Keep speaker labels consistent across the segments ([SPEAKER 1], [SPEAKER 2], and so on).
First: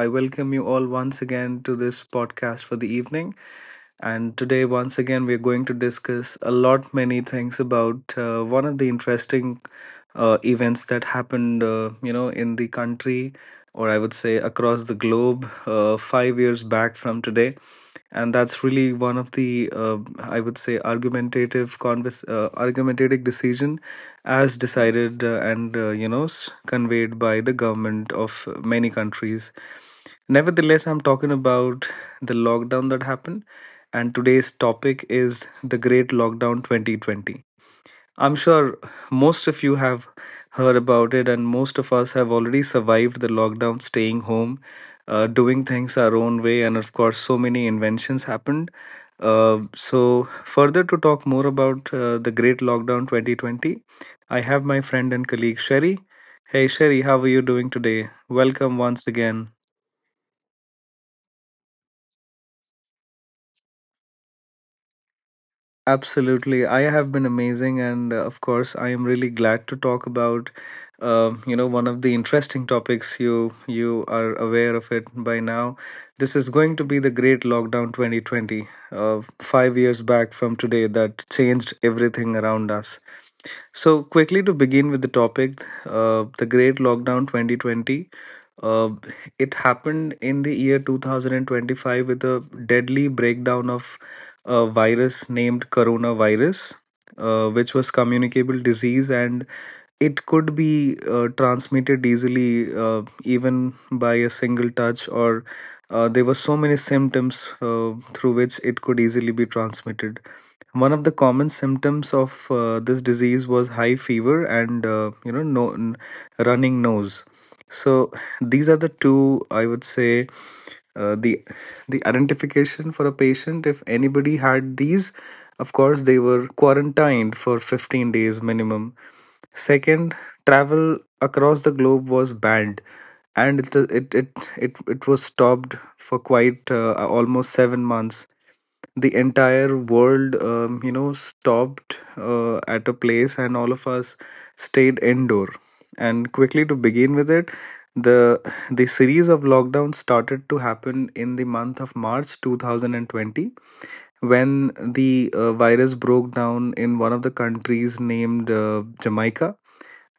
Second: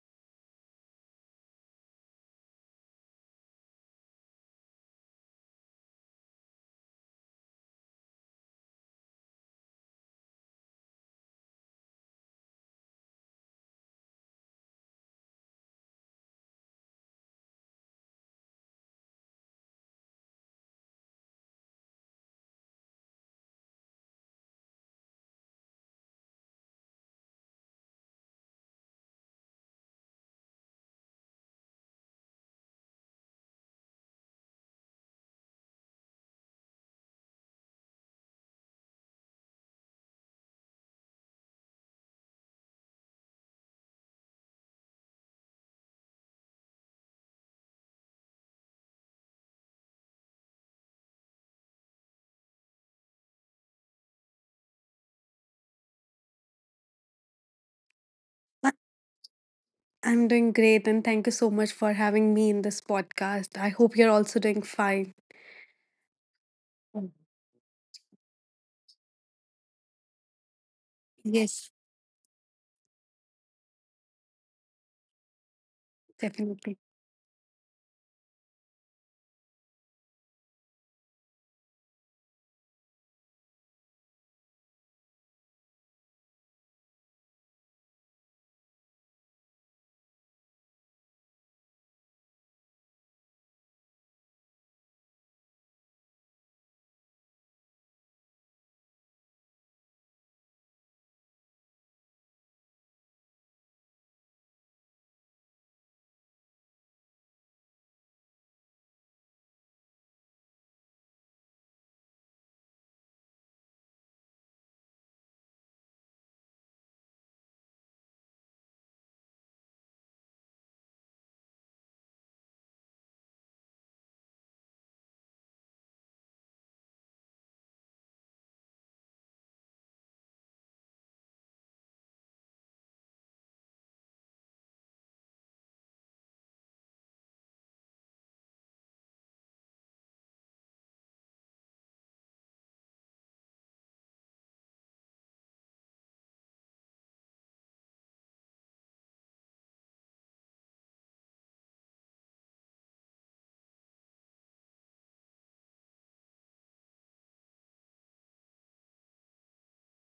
[SPEAKER 1] I welcome you all once again to this podcast for the evening. And today, once again, we're going to discuss a lot many things about one of the interesting events that happened, in the country, or I would say across the globe, 5 years back from today, and that's really one of the I would say argumentative convers argumentative decision as decided and you know s- conveyed by the government of many countries. Nevertheless, I'm talking about the lockdown that happened, and today's topic is the great lockdown 2020. I'm sure most of you have heard about it, and most of us have already survived the lockdown, staying home, doing things our own way, and of course, so many inventions happened. Further to talk more about the great lockdown 2020, I have my friend and colleague Sherry. Hey, Sherry, how are you doing today?
[SPEAKER 2] I-
[SPEAKER 1] Welcome once again.
[SPEAKER 2] am doing great, and thank you so much for having me in this podcast. I hope you're also doing fine.
[SPEAKER 1] Absolutely. I have been amazing. And of course, I am really glad to talk about,
[SPEAKER 2] Yes,
[SPEAKER 1] one of the interesting topics you are aware of it by now. This is going
[SPEAKER 2] definitely.
[SPEAKER 1] to be the great lockdown 2020, 5 years back from today that changed everything around us. So quickly to begin with the topic, the great lockdown 2020. It happened in the year 2025 with a deadly breakdown of a virus named coronavirus, which was communicable disease, and it could be transmitted easily, even by a single touch. Or there were so many symptoms through which it could easily be transmitted. One of the common symptoms of this disease was high fever and, you know no, n- running nose. So these are the two, I would say, uh, the the identification for a patient. If anybody had these, of course, they were quarantined for 15 days minimum. Second, travel across the globe was banned, and it was stopped for quite almost 7 months. The entire world stopped at a place, and all of us stayed indoor. And quickly to begin with it, the the series of lockdowns started to happen in the month of March 2020, when the virus broke down in one of the countries named Jamaica.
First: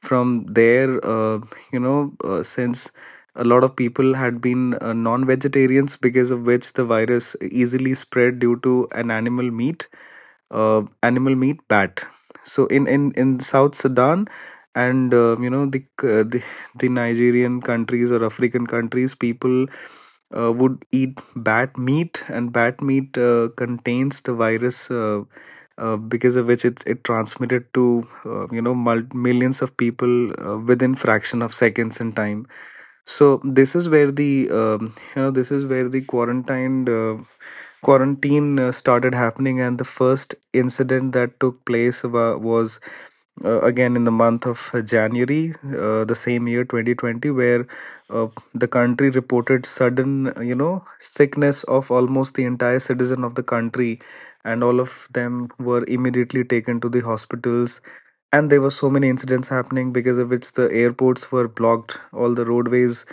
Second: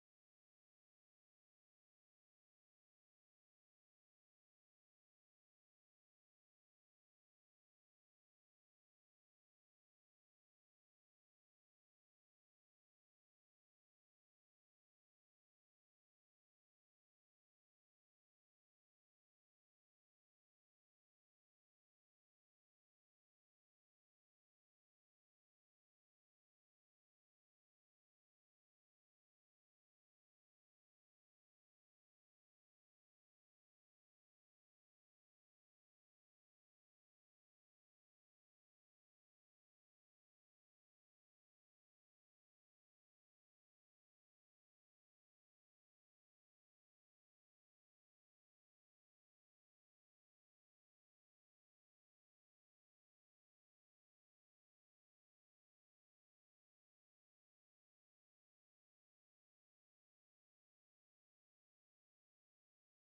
[SPEAKER 1] From there, since a lot of people had been non vegetarians, because of which the virus easily spread due to an animal meat bat. So in in South Sudan, and the Nigerian countries or African countries, people would eat bat meat, and bat meat contains the virus, because of which it transmitted to, millions of people within fraction of seconds in time. So this is where the this is where the quarantine started happening, and the first incident that took place was again in the month of January, the same year 2020, where uh, the country reported sudden, sickness of almost the entire citizen of the country, and all of them were immediately taken to the hospitals. And there were so many incidents happening, because of which the airports were blocked, all the roadways,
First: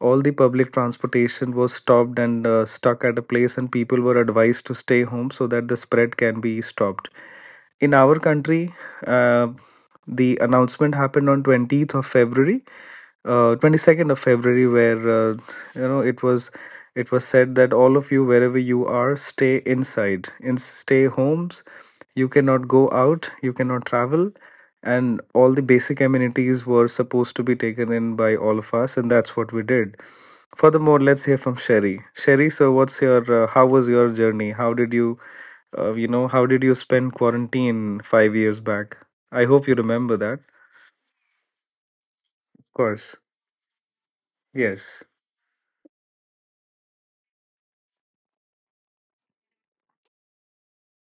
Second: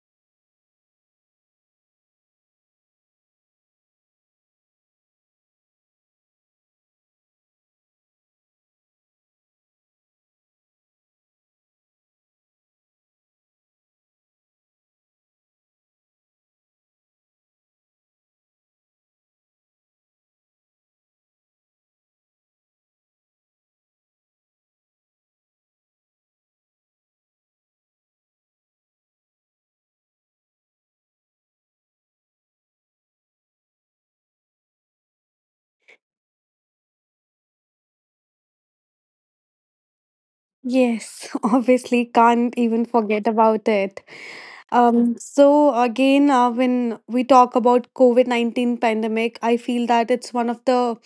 [SPEAKER 1] all the public transportation was stopped and stuck at a place, and people were advised to stay home so that the spread can be stopped. In our country, uh, the announcement happened on 20th of February, 22nd of February, where it was, it was said that all of you wherever you are, stay inside, in stay homes. You cannot go out, you cannot travel, and all the basic amenities were supposed to be taken in by all of us, and that's what we did. Furthermore, let's hear from Sherry. Sherry, so what's your how was your journey? How did you you know how did you spend quarantine 5 years back? I hope you remember that.
[SPEAKER 2] Yes, obviously, can't
[SPEAKER 1] Of
[SPEAKER 2] even
[SPEAKER 1] course.
[SPEAKER 2] forget about it.
[SPEAKER 1] Yes.
[SPEAKER 2] So again, when we talk about COVID-19 pandemic, I feel that it's one of the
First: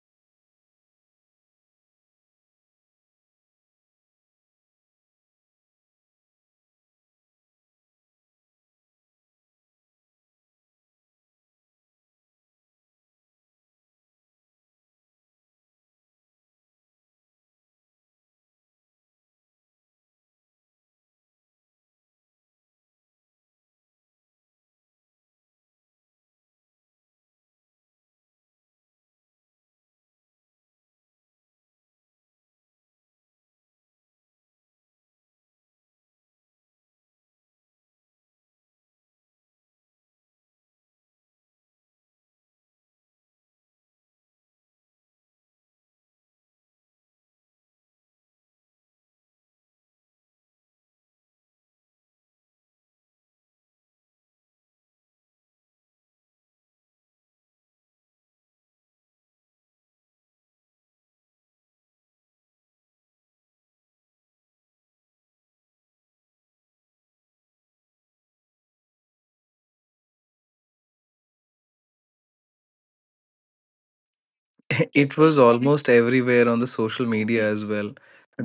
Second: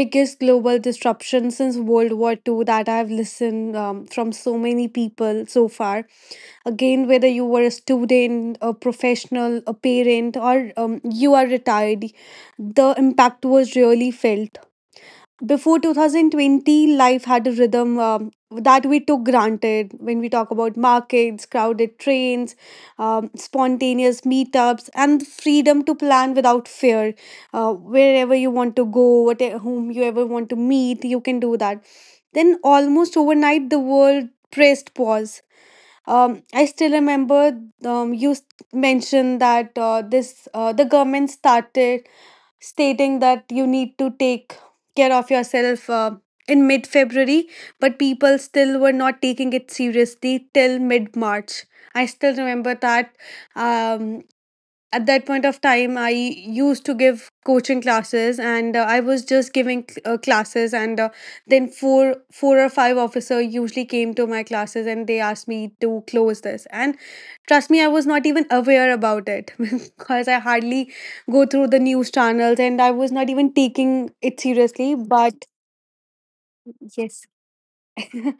[SPEAKER 2] biggest global disruption since World War Two that I've listened from so many people so far. Again, whether you were a student, a professional, a parent, or you are retired, the impact was really felt before 2020. Life had a rhythm that we took granted when we talk about markets, crowded trains, spontaneous meetups, and the freedom to plan without fear. Wherever you want to go, what whom you ever want to meet, you can do that. Then almost overnight, the world pressed pause. I still remember. You mentioned that this the government started stating that you need to take care of yourself in mid February, but people still were not taking it seriously till mid March. I still remember that um, at that point of time, I used to give coaching classes, and I was just giving classes, and then four or five officer usually came to my classes, and they asked me to close this. And trust me, I was not even aware about it because I hardly go through the news channels, and I was not even taking it seriously,
[SPEAKER 1] It was
[SPEAKER 2] but
[SPEAKER 1] almost everywhere on the social
[SPEAKER 2] yes.
[SPEAKER 1] media as well.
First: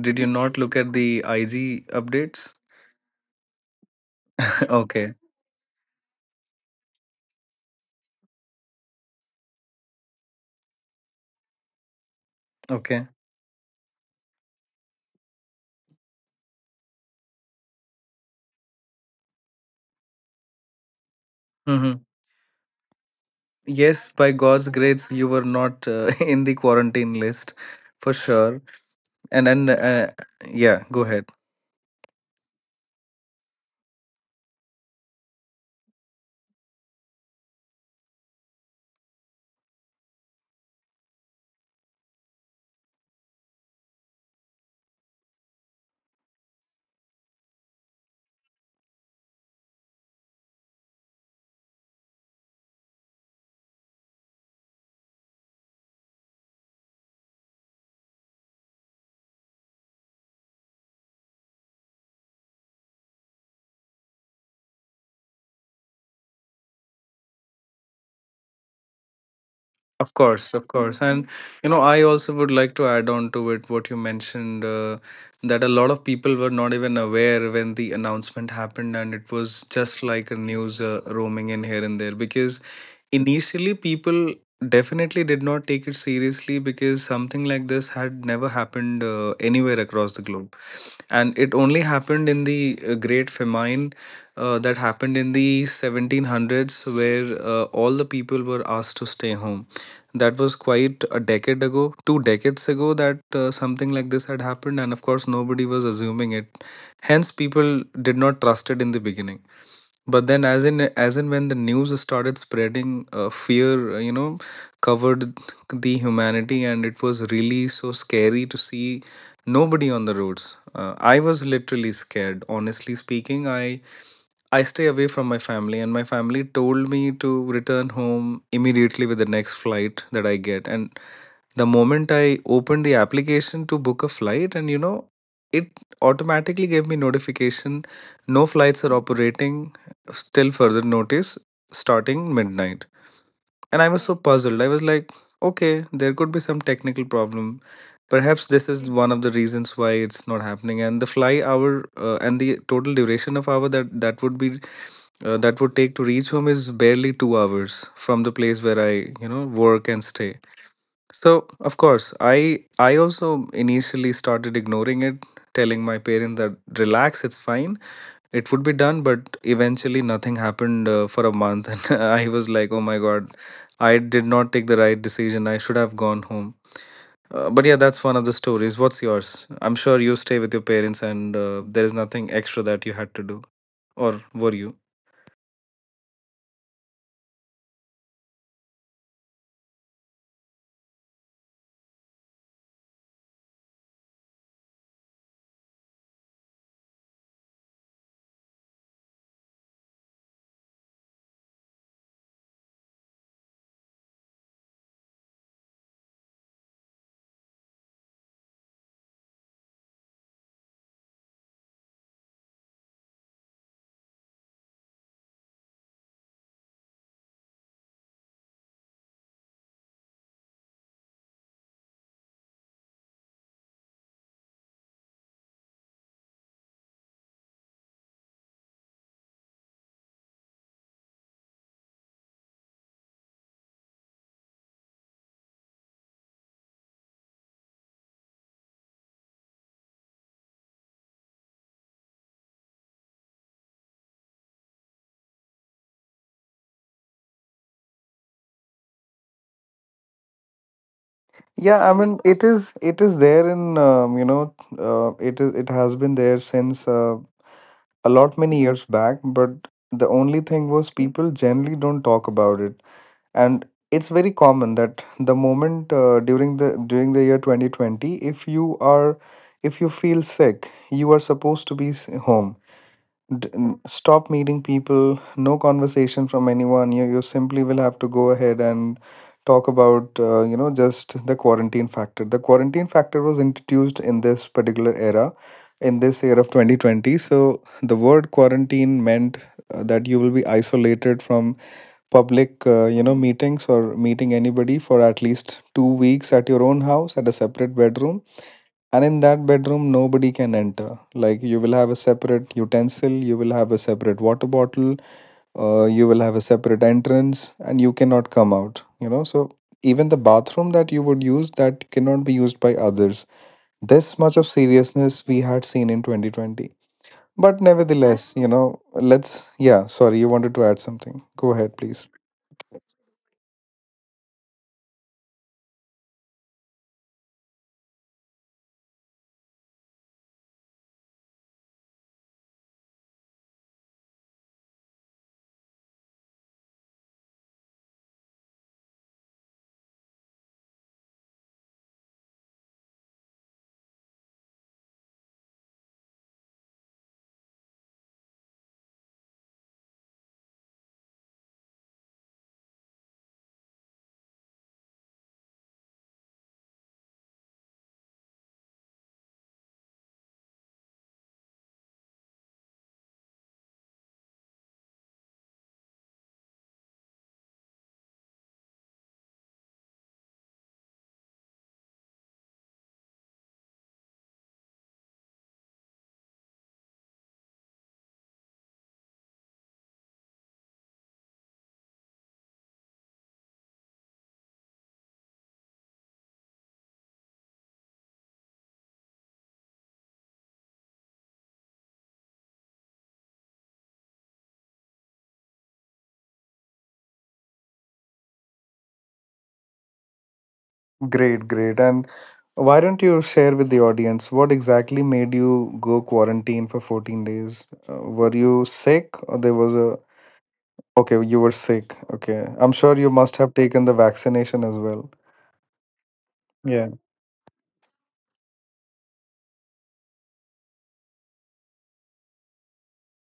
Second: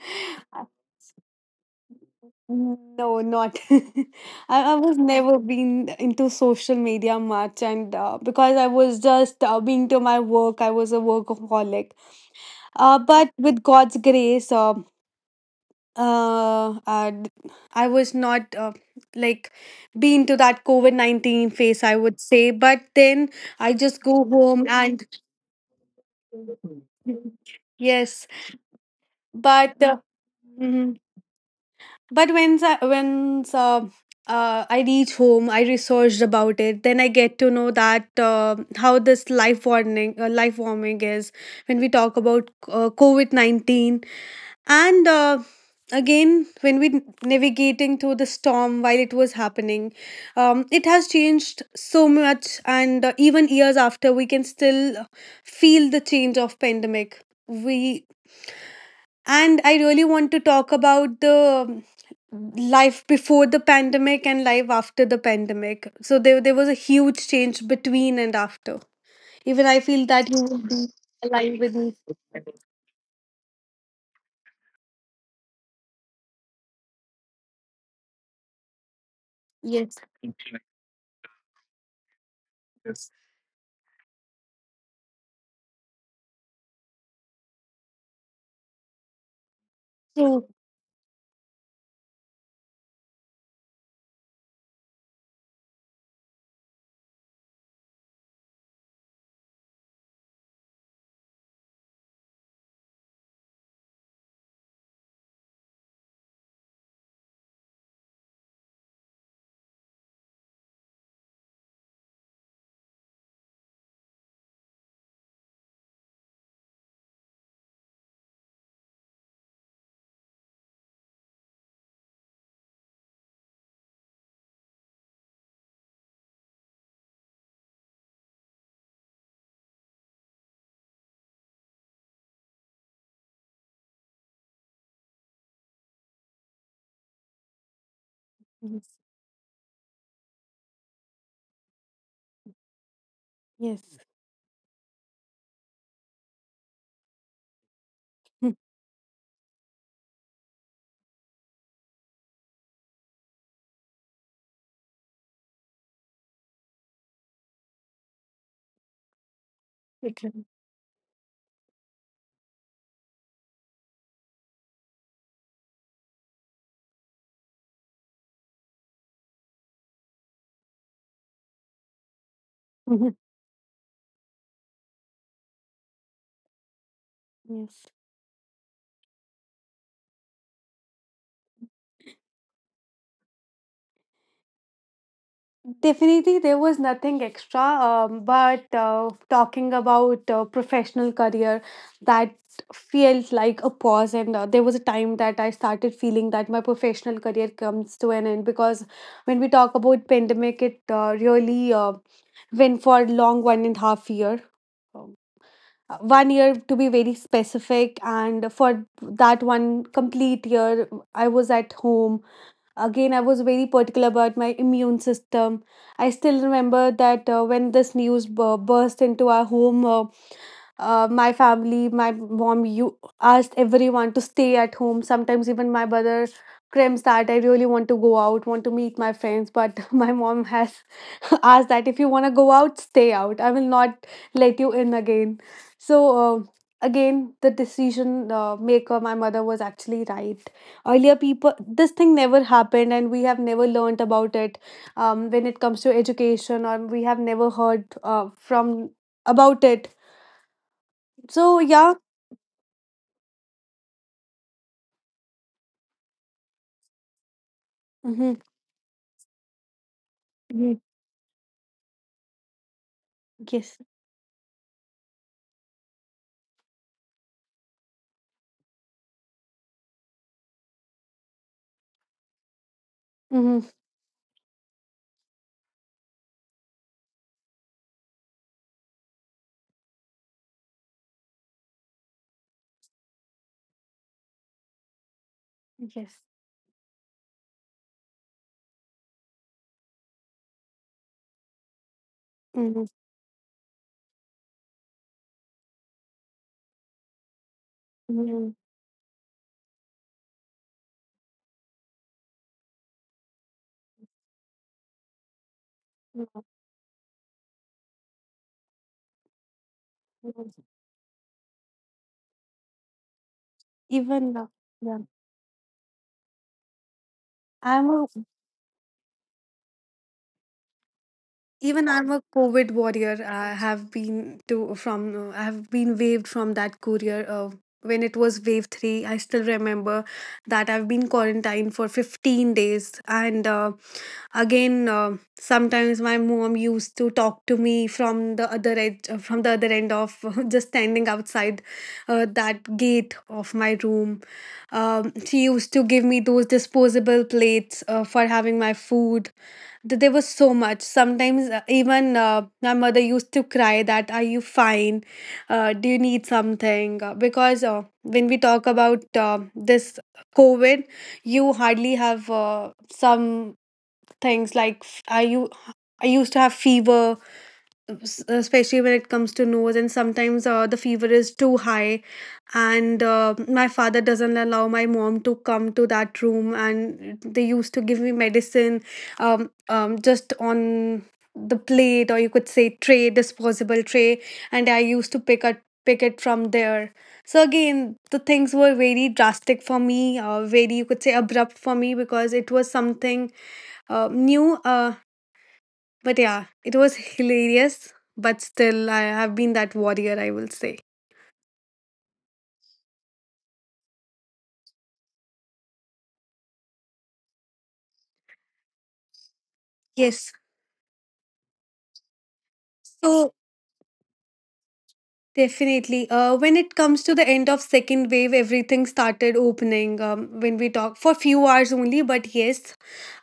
[SPEAKER 1] Did you not look at the IG updates?
[SPEAKER 2] Mm, no, not. I was
[SPEAKER 1] Okay.
[SPEAKER 2] never been into social media much, and because I was just being to my work, I was a workaholic.
[SPEAKER 1] Okay.
[SPEAKER 2] But with God's grace, uh, uh, I was not like being to that COVID 19 phase,
[SPEAKER 1] Hmm.
[SPEAKER 2] I would say. But then I just
[SPEAKER 1] Yes,
[SPEAKER 2] go
[SPEAKER 1] by
[SPEAKER 2] home
[SPEAKER 1] God's
[SPEAKER 2] and
[SPEAKER 1] grace, you were not in the quarantine list for
[SPEAKER 2] yes,
[SPEAKER 1] sure. And then,
[SPEAKER 2] but
[SPEAKER 1] yeah, go ahead.
[SPEAKER 2] but when I reach home, I researched about it. Then I get to know that how this life warming is when we talk about COVID 19, and again when we navigating through the storm while it was happening, it has changed so much, and even years after, we can still feel the change of pandemic. We and I really want to talk about the life before the pandemic and life after the pandemic. So there was a huge change between and after. Even I feel
[SPEAKER 1] Of
[SPEAKER 2] that you
[SPEAKER 1] course,
[SPEAKER 2] will
[SPEAKER 1] of
[SPEAKER 2] be.
[SPEAKER 1] course. Mhm. And, you know, I also would like to add on to it what you mentioned, that a lot of people were not even aware when the announcement happened, and it was just like a news roaming in here and there, because initially people definitely did not take it seriously, because something like this had never happened anywhere across the globe, and it only happened in the great famine that happened in the 1700s, where all the people were asked to stay home. That was quite a decade ago, two decades ago, that something like this had happened, and of course, nobody was assuming it. Hence, people did not trust it in the beginning. But then, as in when the news started spreading, fear, covered the humanity, and it was really so scary to see nobody on the roads. I was literally scared, honestly speaking. I stay away from my family, and my family told me to return home immediately with the next flight that I get. And the moment I opened the application to book a flight, and you know, it automatically gave me notification no flights are operating still further notice starting midnight. And I
[SPEAKER 2] Yes.
[SPEAKER 1] was so puzzled. I was like, okay, there could be some technical problem. Perhaps
[SPEAKER 2] Yes.
[SPEAKER 1] this is one of the reasons why it's not happening. And the fly hour and the total duration of hour that would be that would take to reach home is barely 2 hours from the place where I, you know, work and stay.
[SPEAKER 2] Okay.
[SPEAKER 1] So of course, I also initially started ignoring it, telling my parents that relax, it's fine, it would be done. But eventually, nothing happened for a month, and I was like, oh my god, I did not take the right decision. I should have gone home. But yeah,
[SPEAKER 2] Yes.
[SPEAKER 1] that's one of the stories. What's yours? I'm sure you stay with your parents, and there is nothing extra that you had to do, or were you?
[SPEAKER 2] Definitely, there was nothing extra, but talking about professional career, that felt like a pause. And there was a time that I started feeling that my professional career comes to an end because when we talk about pandemic, it really went for a long 1.5 year. Um, 1 year to be very specific, and for that one complete year, I was at home. Again, I was very particular about my immune system. I still remember that when this burst into our home, my family, my mom, you asked everyone to stay at home. Sometimes even my brother crimps that I really want to go out, want to meet my friends, but my mom has asked that if you want to go out, stay out. I will not let you in again. So uh, again, the decision maker, my mother was actually right. Earlier, people, this thing never happened, and we have never learnt about it when it comes to education, or we have never heard from about it, so
[SPEAKER 1] Yeah, I
[SPEAKER 2] yeah.
[SPEAKER 1] mean it is there in, it is it has been there since a
[SPEAKER 2] Mm-hmm.
[SPEAKER 1] lot many years back, but the only thing
[SPEAKER 2] Hmm.
[SPEAKER 1] was people generally don't talk about it, and
[SPEAKER 2] Yes.
[SPEAKER 1] it's very common that the moment during the year 2020, if you are if you feel sick, you are supposed to be home.
[SPEAKER 2] Mm-hmm.
[SPEAKER 1] Stop meeting people, no conversation from anyone. You simply will have to go ahead and talk about, just the quarantine factor. The quarantine factor was introduced in this particular era, in
[SPEAKER 2] Yes.
[SPEAKER 1] this year of 2020. So the word quarantine meant that you will be isolated from public,
[SPEAKER 2] Mm-hmm.
[SPEAKER 1] meetings or meeting anybody for at least 2 weeks at your own house at a separate bedroom,
[SPEAKER 2] Mm-hmm.
[SPEAKER 1] and in that bedroom nobody can enter. Like you will have a separate utensil, you will have a separate water bottle, you will have a separate entrance, and you cannot come out, you know. So even the bathroom that you would use, that cannot be used by others. This
[SPEAKER 2] Even
[SPEAKER 1] much of
[SPEAKER 2] now. Yeah.
[SPEAKER 1] seriousness we had seen in 2020. But
[SPEAKER 2] I'm a
[SPEAKER 1] nevertheless, you know, let's yeah, sorry, you wanted to add something, go ahead
[SPEAKER 2] Even
[SPEAKER 1] please.
[SPEAKER 2] I'm a COVID warrior. I have been waived from that courier, when it was wave 3. I still remember that I've been quarantined for 15 days. And again, sometimes my mom used to talk to me from the other edge from the other end of just standing outside that gate of my room. She used to give me those disposable plates for having my food. There was so much. Sometimes even my mother used to cry that are you fine, do you need something? Because when we talk about this COVID, you hardly have some things like I used to have fever, especially when it comes to nose, and sometimes the fever is too high, and my father doesn't allow my mom to come to that room, and they used to give me medicine, just on the plate, or you could say tray, disposable tray, and I used to pick it from there. So again, the things were very drastic for me, very you could say abrupt for me because it was something new, but yeah, it was hilarious. But still, I have been that warrior, I will say.
[SPEAKER 1] Great, great. And why don't you share with the audience what exactly made you go quarantine for 14 days? Were you sick or there was a.
[SPEAKER 2] Yes.
[SPEAKER 1] Okay, you were sick. Okay. I'm sure you
[SPEAKER 2] So
[SPEAKER 1] must have taken the vaccination as well.
[SPEAKER 2] definitely, when it
[SPEAKER 1] Yeah.
[SPEAKER 2] comes to the end of second wave, everything started opening. When we talk for few hours only, but yes,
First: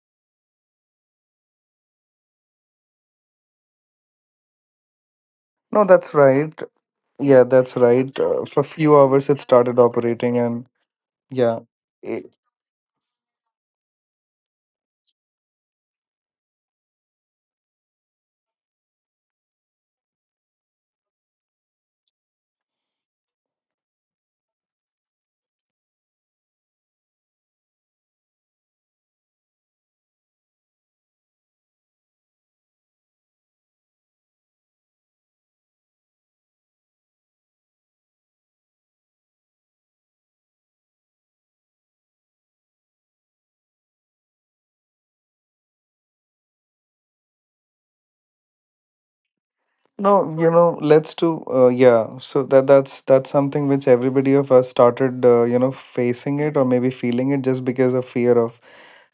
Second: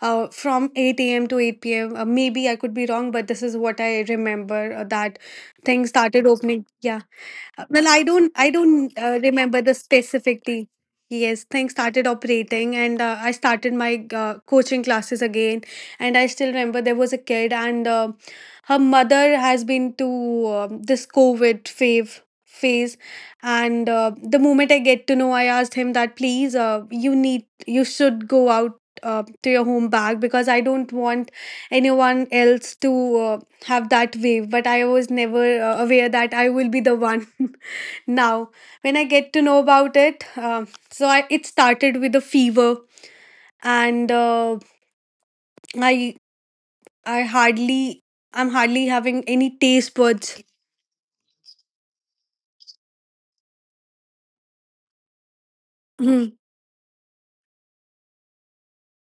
[SPEAKER 2] from 8 a.m. to 8 p.m. Maybe I could be wrong, but this is what I remember that
[SPEAKER 1] No,
[SPEAKER 2] things
[SPEAKER 1] that's
[SPEAKER 2] started
[SPEAKER 1] right.
[SPEAKER 2] opening. Yeah.
[SPEAKER 1] Yeah, that's
[SPEAKER 2] Well, I
[SPEAKER 1] right.
[SPEAKER 2] don't, I
[SPEAKER 1] For a
[SPEAKER 2] don't
[SPEAKER 1] few
[SPEAKER 2] uh,
[SPEAKER 1] hours it
[SPEAKER 2] remember the
[SPEAKER 1] started operating and
[SPEAKER 2] specifically. Yes,
[SPEAKER 1] yeah.
[SPEAKER 2] things started operating, and I started my coaching classes again. And I still remember there was a kid, and her mother has been to this COVID fave phase. And the moment I get to know, I asked him that please, you should go out. To your home back because I don't want anyone else to have that wave, but I was never aware that I will be the one now. When I get to know about it, so it started with a fever, and I I hardly I'm hardly having any taste
[SPEAKER 1] No,
[SPEAKER 2] buds.
[SPEAKER 1] you know, let's do yeah. So that's something which everybody of us started,
[SPEAKER 2] Mhm.
[SPEAKER 1] facing it or maybe feeling it just because of fear of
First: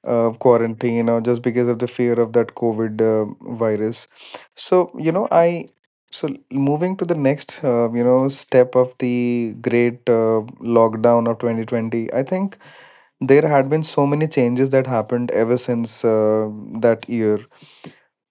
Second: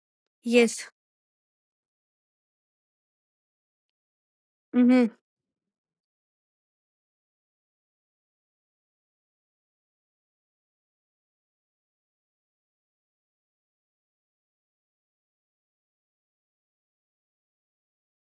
[SPEAKER 2] Yes.
[SPEAKER 1] quarantine or just because of the fear of that COVID virus. So, you
[SPEAKER 2] Mm-hmm.
[SPEAKER 1] know, I so moving to the next, step of the great lockdown of 2020, I think there had been so many changes that happened ever since that year.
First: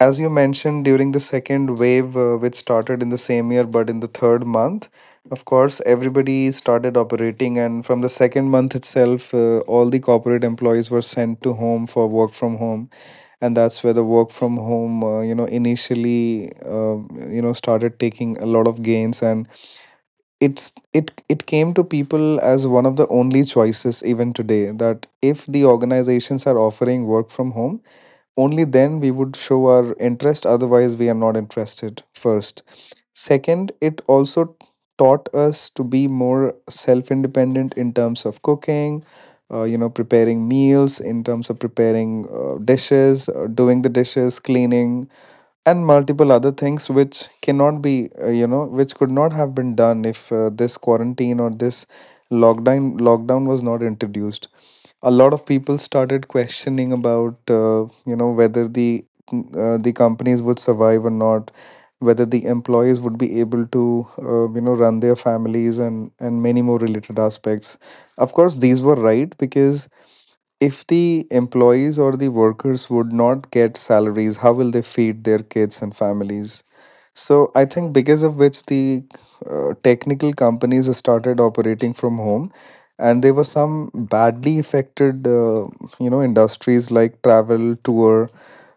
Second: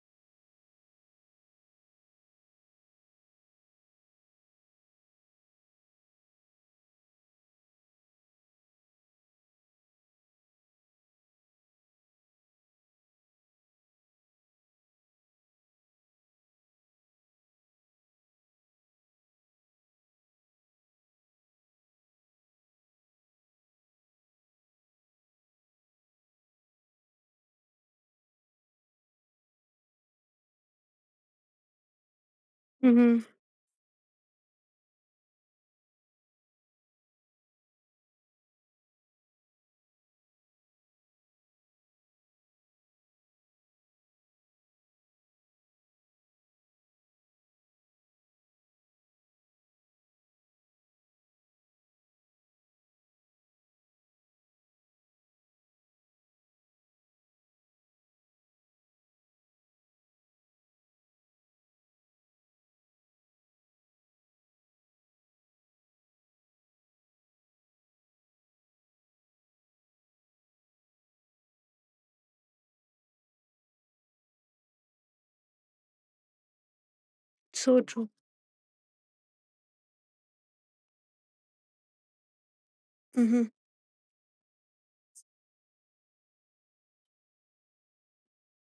[SPEAKER 1] As you mentioned, during the second wave, which started in the same year but in the third month, of course everybody started operating, and from the second month itself, all the corporate employees were sent to home for work from home. And that's where the work from home, initially, started taking a lot of gains, and it's it it came to people as one of the only choices even today, that if the organizations are offering work from home, only then we would show our interest, otherwise we are not interested. First,
[SPEAKER 2] Mm-hmm.
[SPEAKER 1] second, it also taught us to be more self independent in terms of cooking, preparing meals, in terms of preparing dishes, doing the dishes, cleaning, and multiple other things which cannot be you know which could not have been done if this quarantine or this lockdown was not introduced. A lot of people started questioning about, whether the, the companies would survive or not, whether the employees would be able to, run their families, and many more related aspects. Of course these were right, because if the employees or the workers would not get salaries, how will they feed their kids and families? So I
[SPEAKER 2] So
[SPEAKER 1] think,
[SPEAKER 2] true.
[SPEAKER 1] because of which the technical companies started operating from home, and there were
[SPEAKER 2] Mm-hmm.
[SPEAKER 1] some badly affected, industries like travel, tour,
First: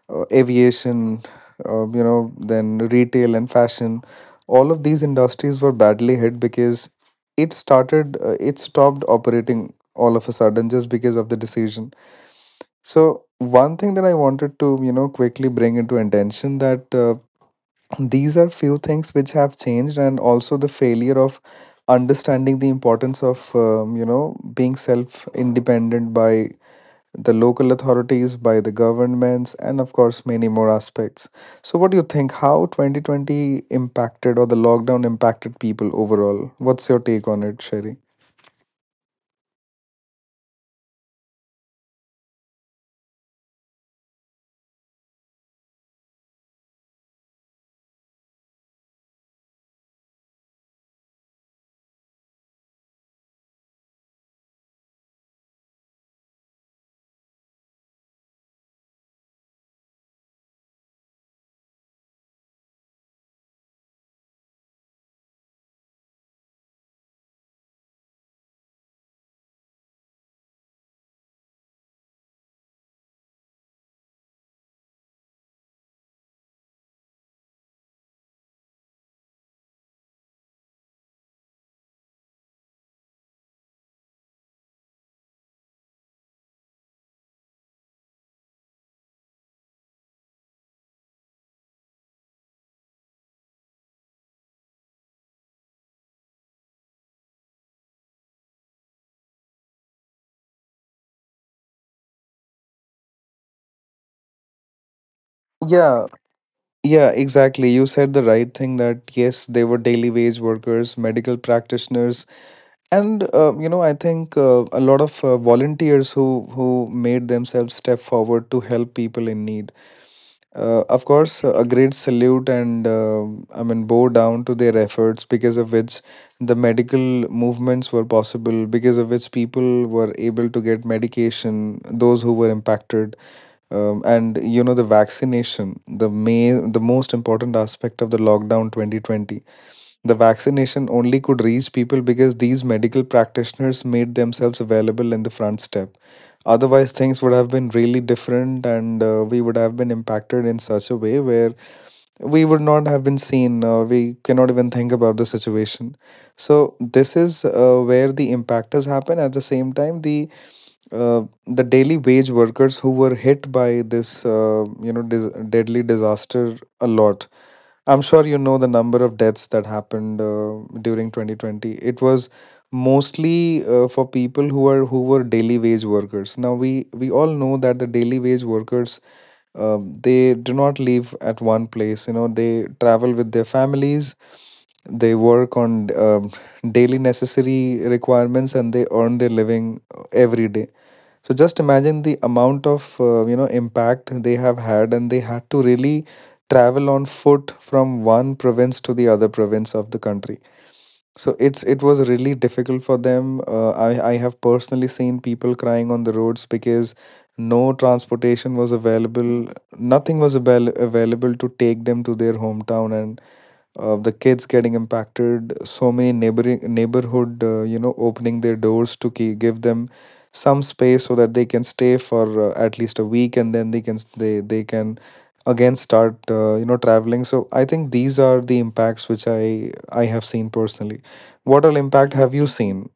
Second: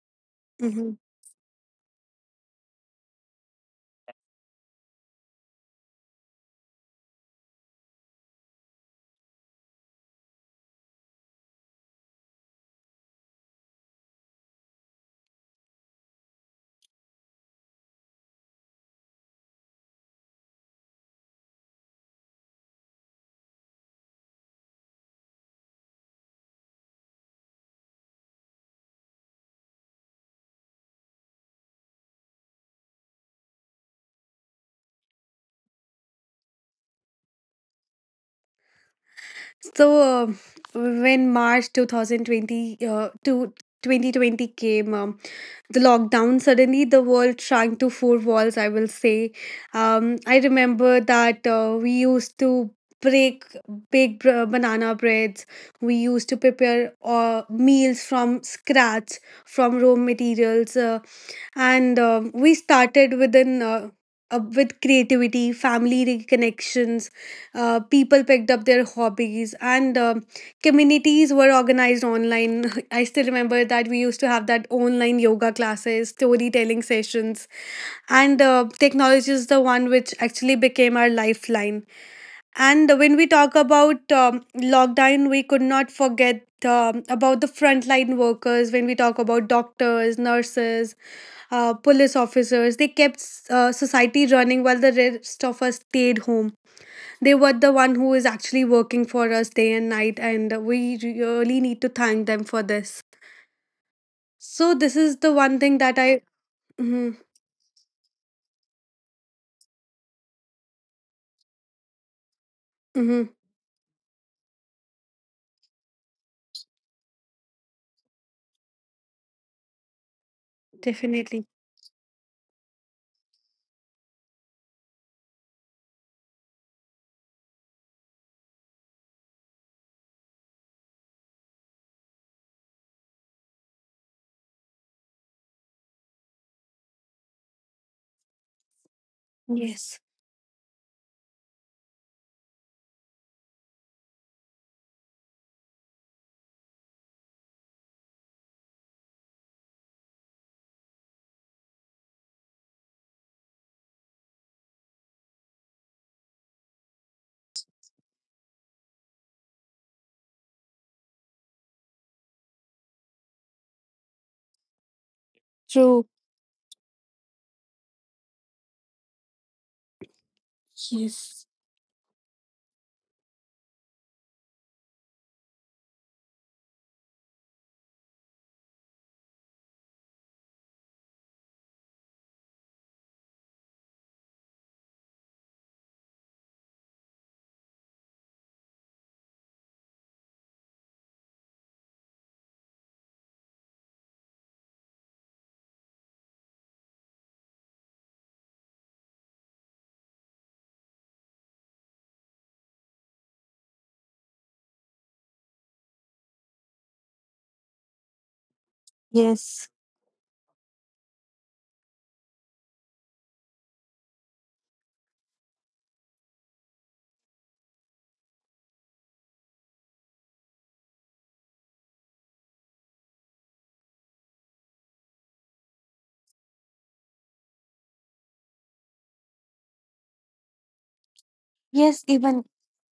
[SPEAKER 2] Mm-hmm.
[SPEAKER 1] aviation, then retail and fashion. All of these industries were badly hit because it stopped operating all of a sudden, just because of the decision. So one thing that I wanted to, you know, quickly bring into attention, that these are few things which have changed, and also the failure of understanding the importance of, being self independent, by the local authorities, by the governments, and of course many more aspects. So what do you think, how 2020 impacted, or the lockdown impacted people overall? What's your take on it, Sherry?
[SPEAKER 2] So when March 2020 to 2020 came. The lockdown suddenly the world shrunk to four walls, I will say. I remember that we used to break big banana breads. We used to prepare meals from scratch, from raw materials, and we started with creativity, family reconnections. People picked up their hobbies, and communities were organized online. I still remember that we used to have that online yoga classes, storytelling sessions. And technology is the one which actually became our lifeline. And when we talk about lockdown, we could not forget about the frontline workers, when we talk about doctors, nurses, police officers. They kept society running while the rest of us stayed home. They were the one who is actually working for us day and night, and we really need to thank them for this. So this is the one thing that
[SPEAKER 1] Yeah.
[SPEAKER 2] I.
[SPEAKER 1] Yeah,
[SPEAKER 2] hmm
[SPEAKER 1] exactly. You said the right thing, that yes, they were daily wage workers, medical practitioners, and,
[SPEAKER 2] hmm
[SPEAKER 1] I think a lot of volunteers who made themselves step forward to help people in need. Of course,
[SPEAKER 2] Definitely.
[SPEAKER 1] a great salute, and, um, I mean, bow down to their efforts, because of which the medical movements were possible, because of which people were able to get medication, those who were impacted. And you know, the vaccination, the may, the most important aspect of the lockdown 2020.
[SPEAKER 2] Yes.
[SPEAKER 1] The vaccination only could reach people because these medical practitioners made themselves available in the front step. Otherwise, things would have been really different, and we would have been impacted in such a way where we would not have been seen, or we cannot even think about the situation. So, this is where the impactors happen. At the same time, the daily wage workers who were hit by this, deadly disaster a lot. I'm sure you know the number of deaths that happened during 2020. It was mostly for people who are who were daily wage workers. Now we all know that the daily wage workers, they do not live at one place. You know, they travel with their families. They work on, daily necessary requirements, and they earn their living every day. So just imagine the amount of, impact they have had, and they had to really travel on foot from one province to the other province of the country. So it was really difficult for them. I have personally seen people crying on the roads because no transportation was available.
[SPEAKER 2] Yes.
[SPEAKER 1] Nothing was available to take them to their hometown, and the kids getting impacted. So many neighboring neighborhood, opening their doors to ki give them some space, so that they can stay for at least a week, and then they can they can again start, traveling. So I think these are the impacts which I have seen personally. What all impact have you seen,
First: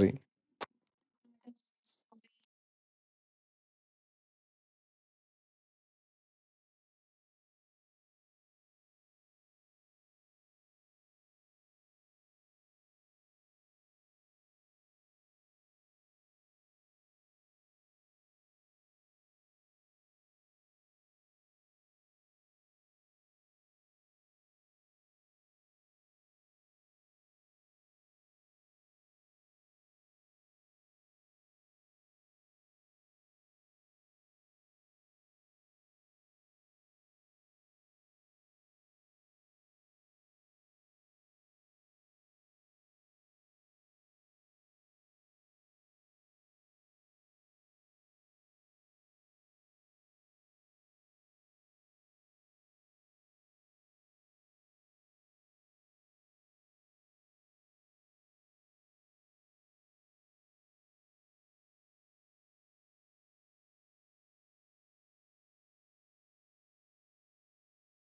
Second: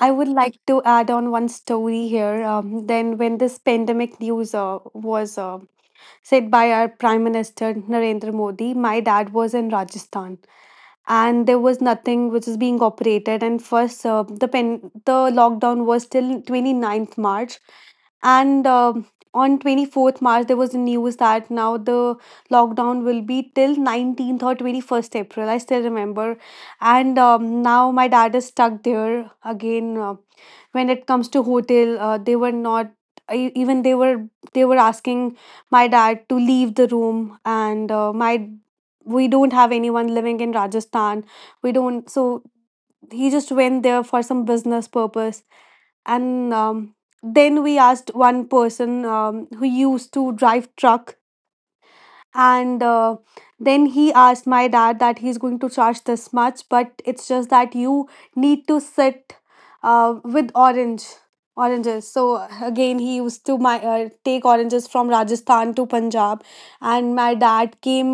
[SPEAKER 2] I would like to add on one story here. Then, when this pandemic news was said by our Prime Minister Narendra Modi, my dad was in Rajasthan, and there was nothing which is being operated. And first, the lockdown was till twenty ninth March. And on 24th March, there was a news that now the lockdown will be till 19th or 21st April, I still remember. And now my dad is stuck there again. When it comes to hotel, they were not. Even they were asking my dad to leave the room. And my we don't have anyone living in Rajasthan. We don't. So he just went there for some business purpose. And then we asked one person, who used to drive truck. And then he asked my dad that he's going to charge this much, but it's just that you need to sit with oranges. So again, he used to my take oranges from Rajasthan to Punjab. And my dad came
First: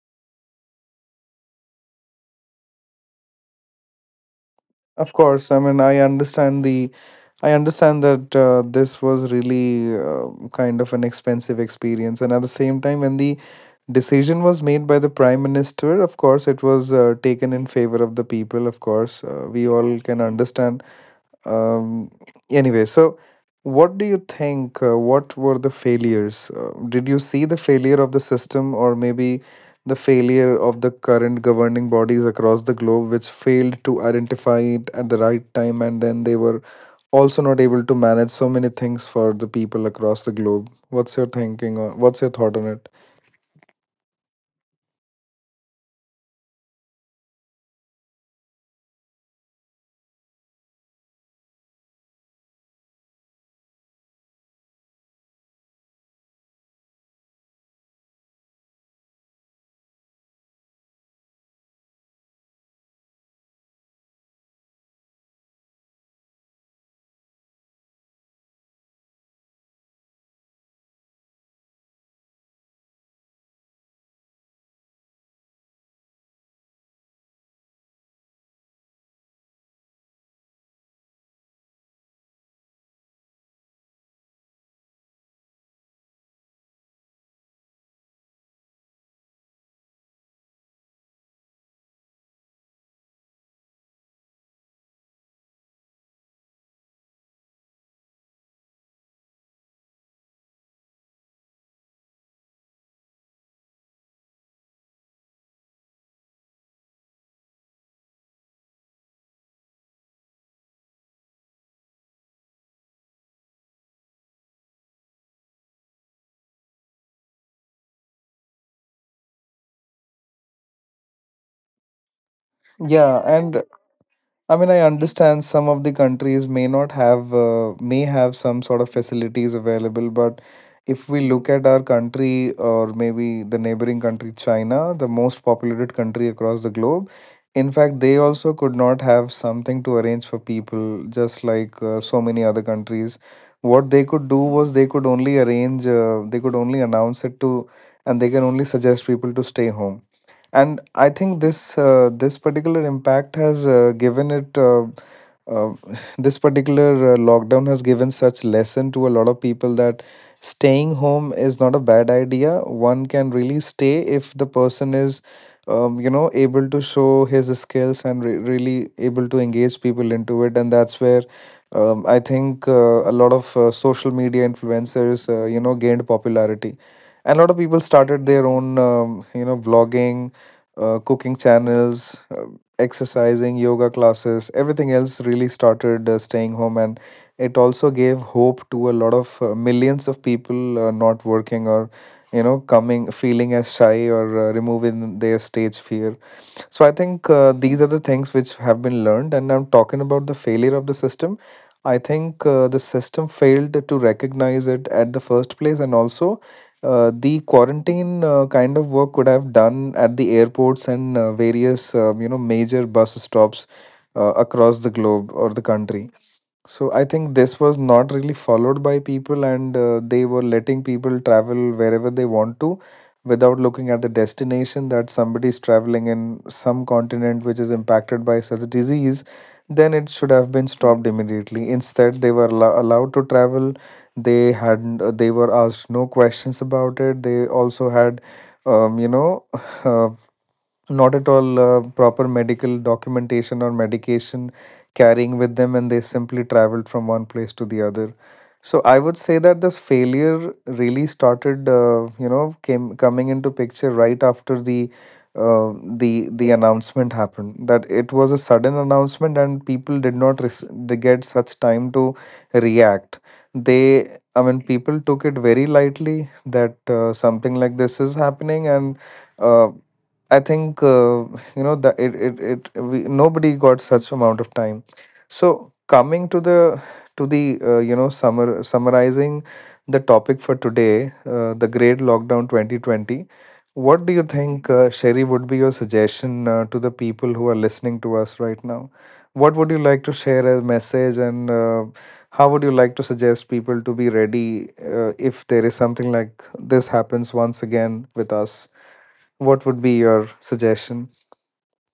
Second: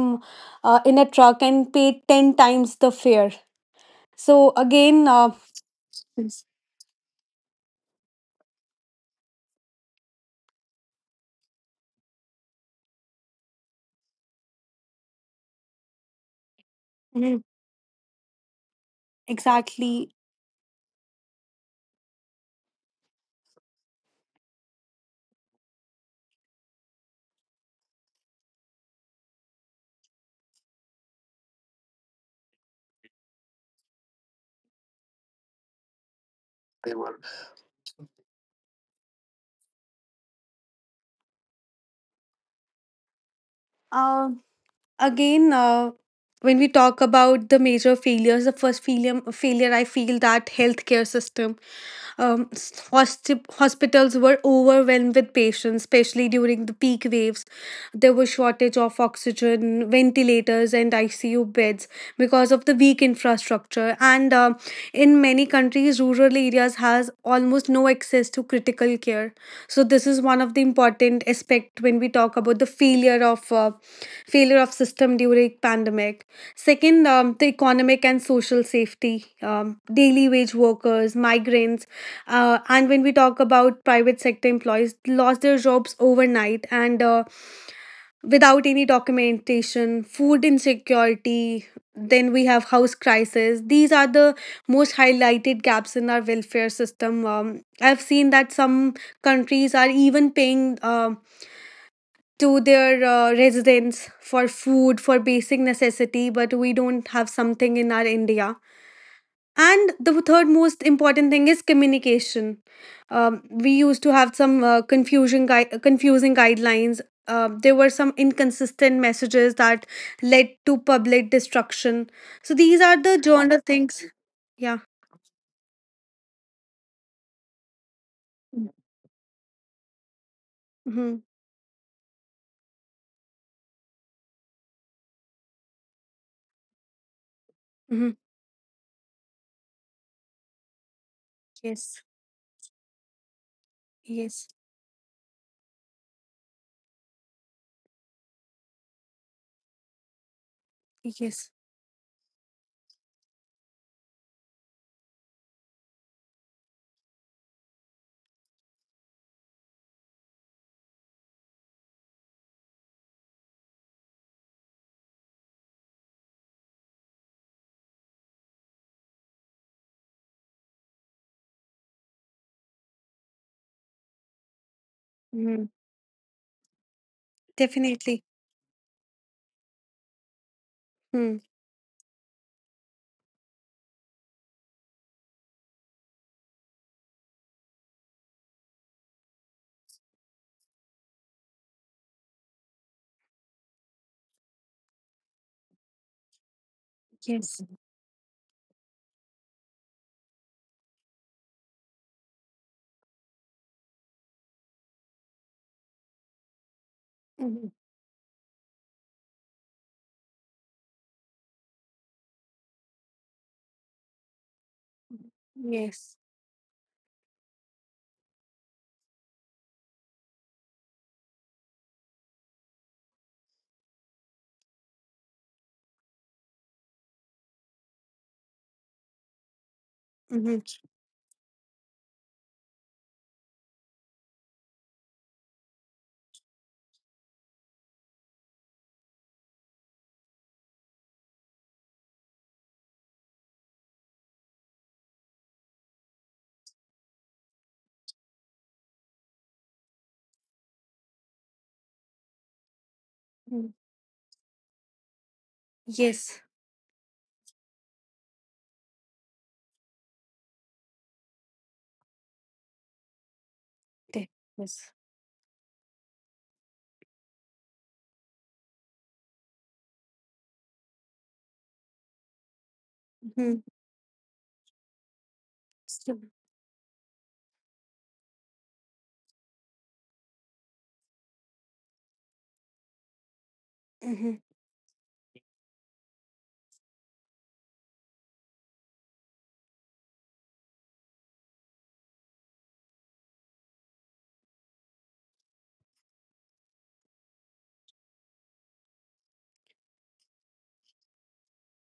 [SPEAKER 2] in a truck and paid 10 times the fare. So again.
[SPEAKER 1] Of course, I mean, I understand the I understand that this was really kind of an expensive experience, and at the same time, when the decision was made by the prime minister, of course, it was taken in favor of the people. Of course, we all
[SPEAKER 2] Exactly.
[SPEAKER 1] can, yes, understand. Um, anyway, so what do you think, what were the failures? Did you see the failure of the system, or maybe the failure of the current governing bodies across the globe, which failed to identify it at the right time, and then they were also not able to manage so many things for the people across the globe? What's your thought on it?
[SPEAKER 2] uh, Again, when we talk about the major failures, the first failure, I feel that healthcare system. Hospitals were overwhelmed with patients, especially during the peak waves. There was shortage of oxygen, ventilators, and ICU beds because of the weak infrastructure. And in many countries, rural areas has almost no access to critical care. So this is one of the important aspect when we talk about the failure of system during pandemic. Second, the economic and social safety, daily wage workers, migrants, and when we talk about private sector employees, lost their jobs overnight, and without any documentation, food insecurity, then we have house crisis. These are the most highlighted gaps in our welfare system. I've seen that some countries are even paying to their residents for food, for basic necessity, but we don't have something in our India. And the third most important thing is communication. We used to have some confusing guidelines. There were some inconsistent messages that led to public destruction. So these are
[SPEAKER 1] Yeah.
[SPEAKER 2] the genre
[SPEAKER 1] And
[SPEAKER 2] things.
[SPEAKER 1] I mean,
[SPEAKER 2] Yeah.
[SPEAKER 1] I understand some of the countries may not have, may have some sort of facilities available, but if
[SPEAKER 2] Mm-hmm.
[SPEAKER 1] we look at our country, or maybe the neighboring country, China, the most populated country across the globe, in fact,
[SPEAKER 2] Mm-hmm.
[SPEAKER 1] they also could not have something to arrange for people, just like so many other countries. What they could do was they could only arrange, they could only announce it to, and they can only suggest people to stay home. And I think this, this particular impact has given it uh, this particular lockdown has given such lesson to a lot of people, that staying home is not a bad idea. One can really stay if the person is, you know, able to show his skills, and really able to engage people into it. And that's where, I think a lot of social media influencers, gained popularity, and a lot of people started their own, vlogging,
[SPEAKER 2] Mm-hmm.
[SPEAKER 1] cooking channels, exercising, yoga classes, everything else really started, staying home. And it also gave hope to a lot of, millions of people not working, or you know, coming, feeling as shy, or removing their stage fear. So I think these are the things which have been learned. And I'm talking about the failure of the system. I think the system failed to recognize it at the first place, and also the quarantine kind of work could have done at the airports, and various, major bus stops across the globe or the country. So I think this was not really followed by people, and they were letting people travel wherever they want to, without looking at the destination, that somebody is traveling in some continent which is impacted by such a disease, then it should have been stopped immediately. Instead, they were allowed to travel. They had, they were asked no questions about it. They also had, um, you know, uh, not at all proper medical documentation or medication carrying with them, and they simply traveled from one place to the other. So I would say that this failure really started, came coming into picture right after the announcement happened. That it was a sudden announcement, and people did not they get such time to react. They i mean, people took it very lightly, that something like this is happening, and uh. I think that nobody got such amount of time. So, coming to the, to the, summer summarizing the topic for today, the Great Lockdown 2020. What do you
[SPEAKER 2] Mm-hmm.
[SPEAKER 1] think, Sherry, would be your suggestion to the people who are listening to us right now? What would you like to share as message, and how would you like to suggest people to be ready if there is something like this happens once again with us? What would be your suggestion?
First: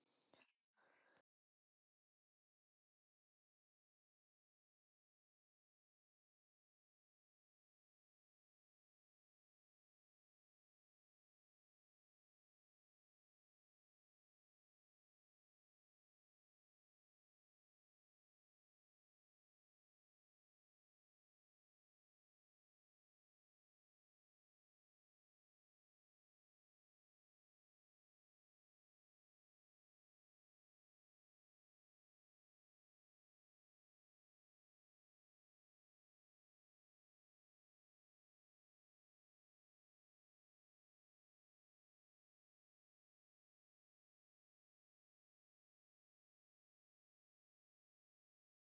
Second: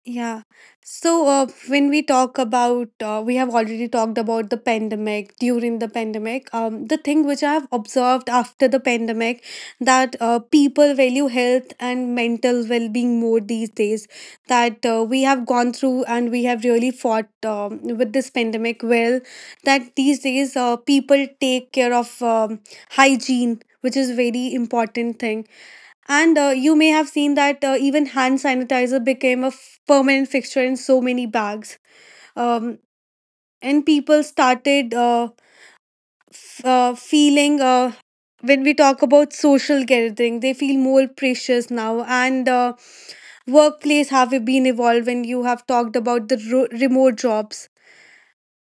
[SPEAKER 2] Yeah. So, when we talk about, we have already talked about the pandemic, during the pandemic. The thing which I have observed after the pandemic, that people value health and mental well-being more these days. That we have gone through and we have really fought with this pandemic well. That these days, people take care of hygiene, which is very important thing. And you may have seen that even hand sanitizer became a permanent fixture in so many bags. Um, and people started feeling, when we talk about social gathering, they feel more precious now. And workplace have been evolved when you have talked about the remote jobs.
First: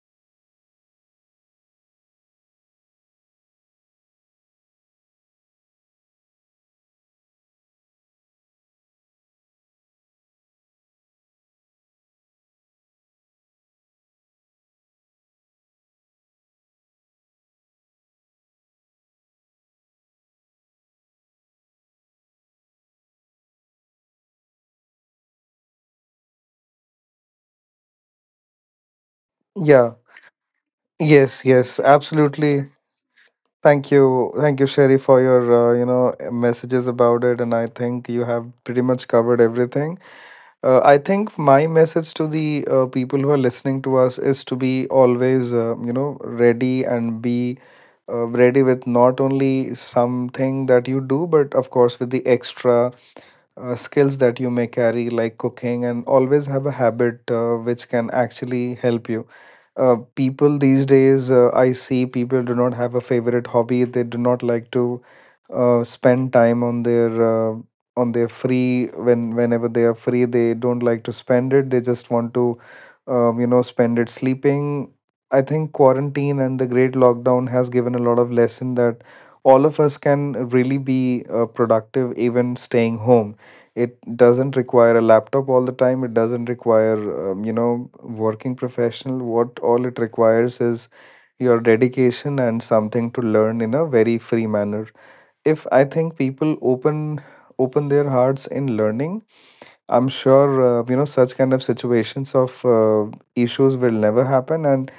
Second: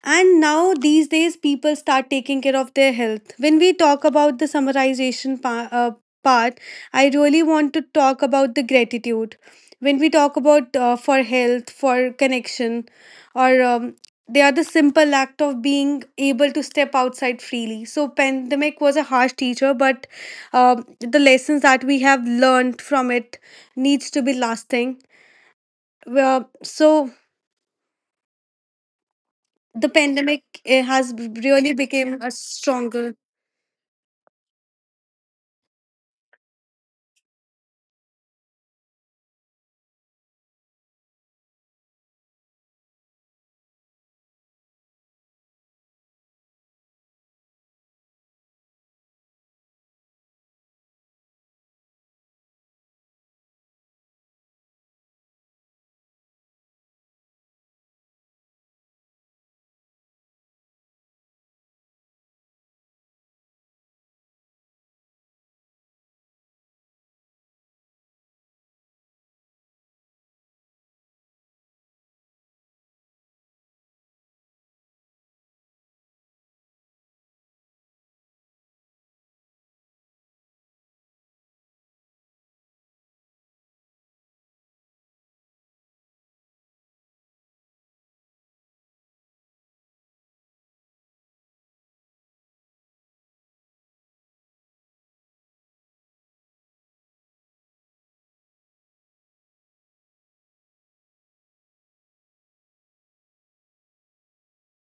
[SPEAKER 2] And now, these days, people start taking care of their health. When we talk about the summarization part, I really want to talk about the gratitude. When we talk about for health, for connection, or they are the simple act of being able to step outside freely. So, pandemic was a harsh teacher, but the lessons that we have learned from it needs to be lasting. Well, so the
[SPEAKER 1] Yeah.
[SPEAKER 2] pandemic has
[SPEAKER 1] Yes,
[SPEAKER 2] really
[SPEAKER 1] yes,
[SPEAKER 2] became a
[SPEAKER 1] absolutely.
[SPEAKER 2] stronger.
[SPEAKER 1] Thank you. Thank you, Sherry, for your, messages about it. And I think you have pretty much covered everything. I think my message to the people who are listening to us, is to be always, ready, and be ready with not only something that you do, but of course, with the extra skills that you may carry, like cooking, and always have a habit which can actually help you. People these days, I see people do not have a favorite hobby. They do not like to spend time on their, uh, on their free, when whenever they are free. They don't like to spend it. They just want to, spend it sleeping. I think quarantine and the great lockdown has given a lot of lesson, that all of us can really be productive even staying home. It doesn't require a laptop all the time, it doesn't require, working professional. What all it requires is your dedication, and something to learn in a very free manner. If I think people open, open their hearts in learning, I'm sure, such kind of situations of, issues will never happen, and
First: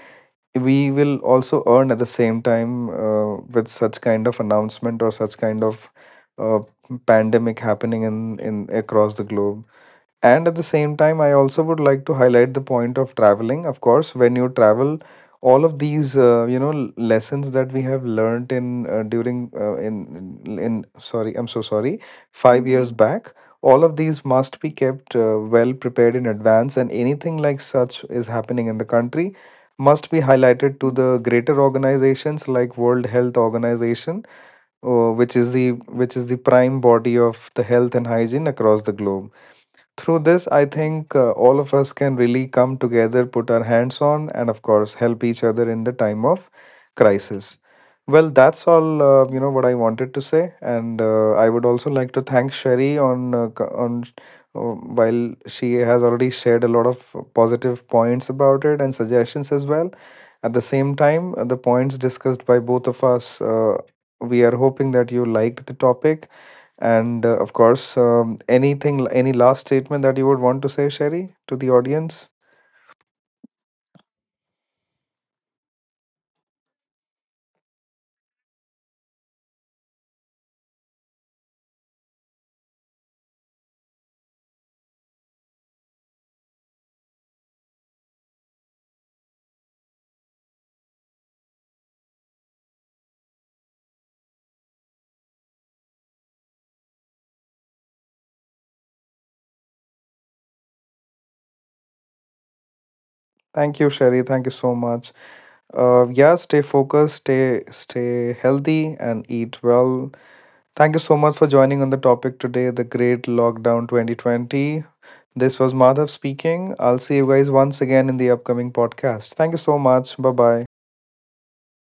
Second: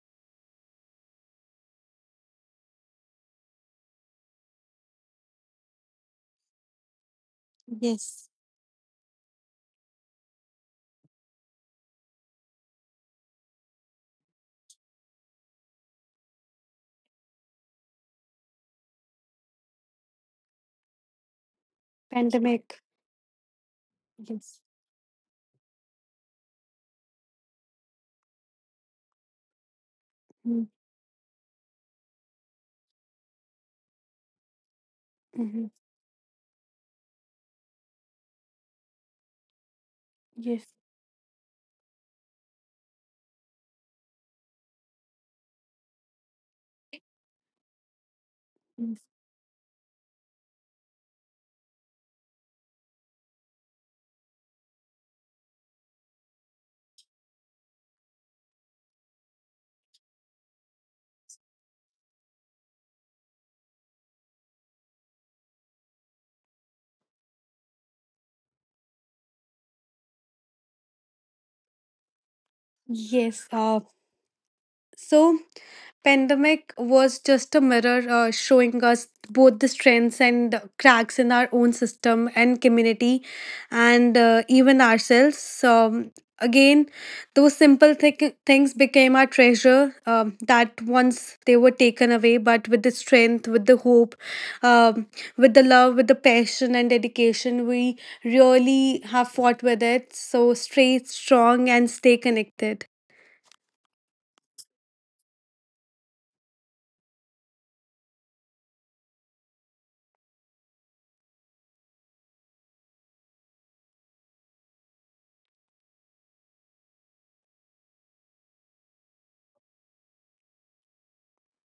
[SPEAKER 1] we will also earn at the same time, with such kind of announcement or such kind of uh, pandemic happening in across the globe. And at the same time, I also would like to highlight the point of traveling. Of course, when you travel, all of these, lessons that we have learned in during in- sorry, I'm so sorry, 5 years back. All of these must be kept well prepared in advance, and anything like such is happening in the country must be highlighted to the greater organizations, like World Health Organization, which is the, which is the prime body of the health and hygiene across the globe. Through this, I think all of us can really come together, put our hands on, and of course, help each other in the time of crisis. Well, that's all, what I wanted to say, and I would also like to thank Sherry on, uh, while she has already shared a lot of positive points about it, and suggestions as well. At the same time, the points discussed by both of us, we are hoping that you liked the topic, and of course, anything, any last statement that you would want to say, Sherry, to the audience?
[SPEAKER 2] Yes. So pandemic was just a mirror showing us both the strengths and cracks in our own system and community, and even ourselves. Again, those simple things became our treasure, that once they were taken away, but with the strength, with the hope, um, with the love, with the passion and dedication, we really have fought with it. So stay strong and stay connected.
[SPEAKER 1] Thank you, Sherry. Thank you so much. Yeah, stay focused, stay healthy, and eat well. Thank you so much for joining on the topic today, the Great Lockdown 2020. This was Madhav speaking. I'll see you guys once again in the upcoming podcast. Thank you so much. Bye bye.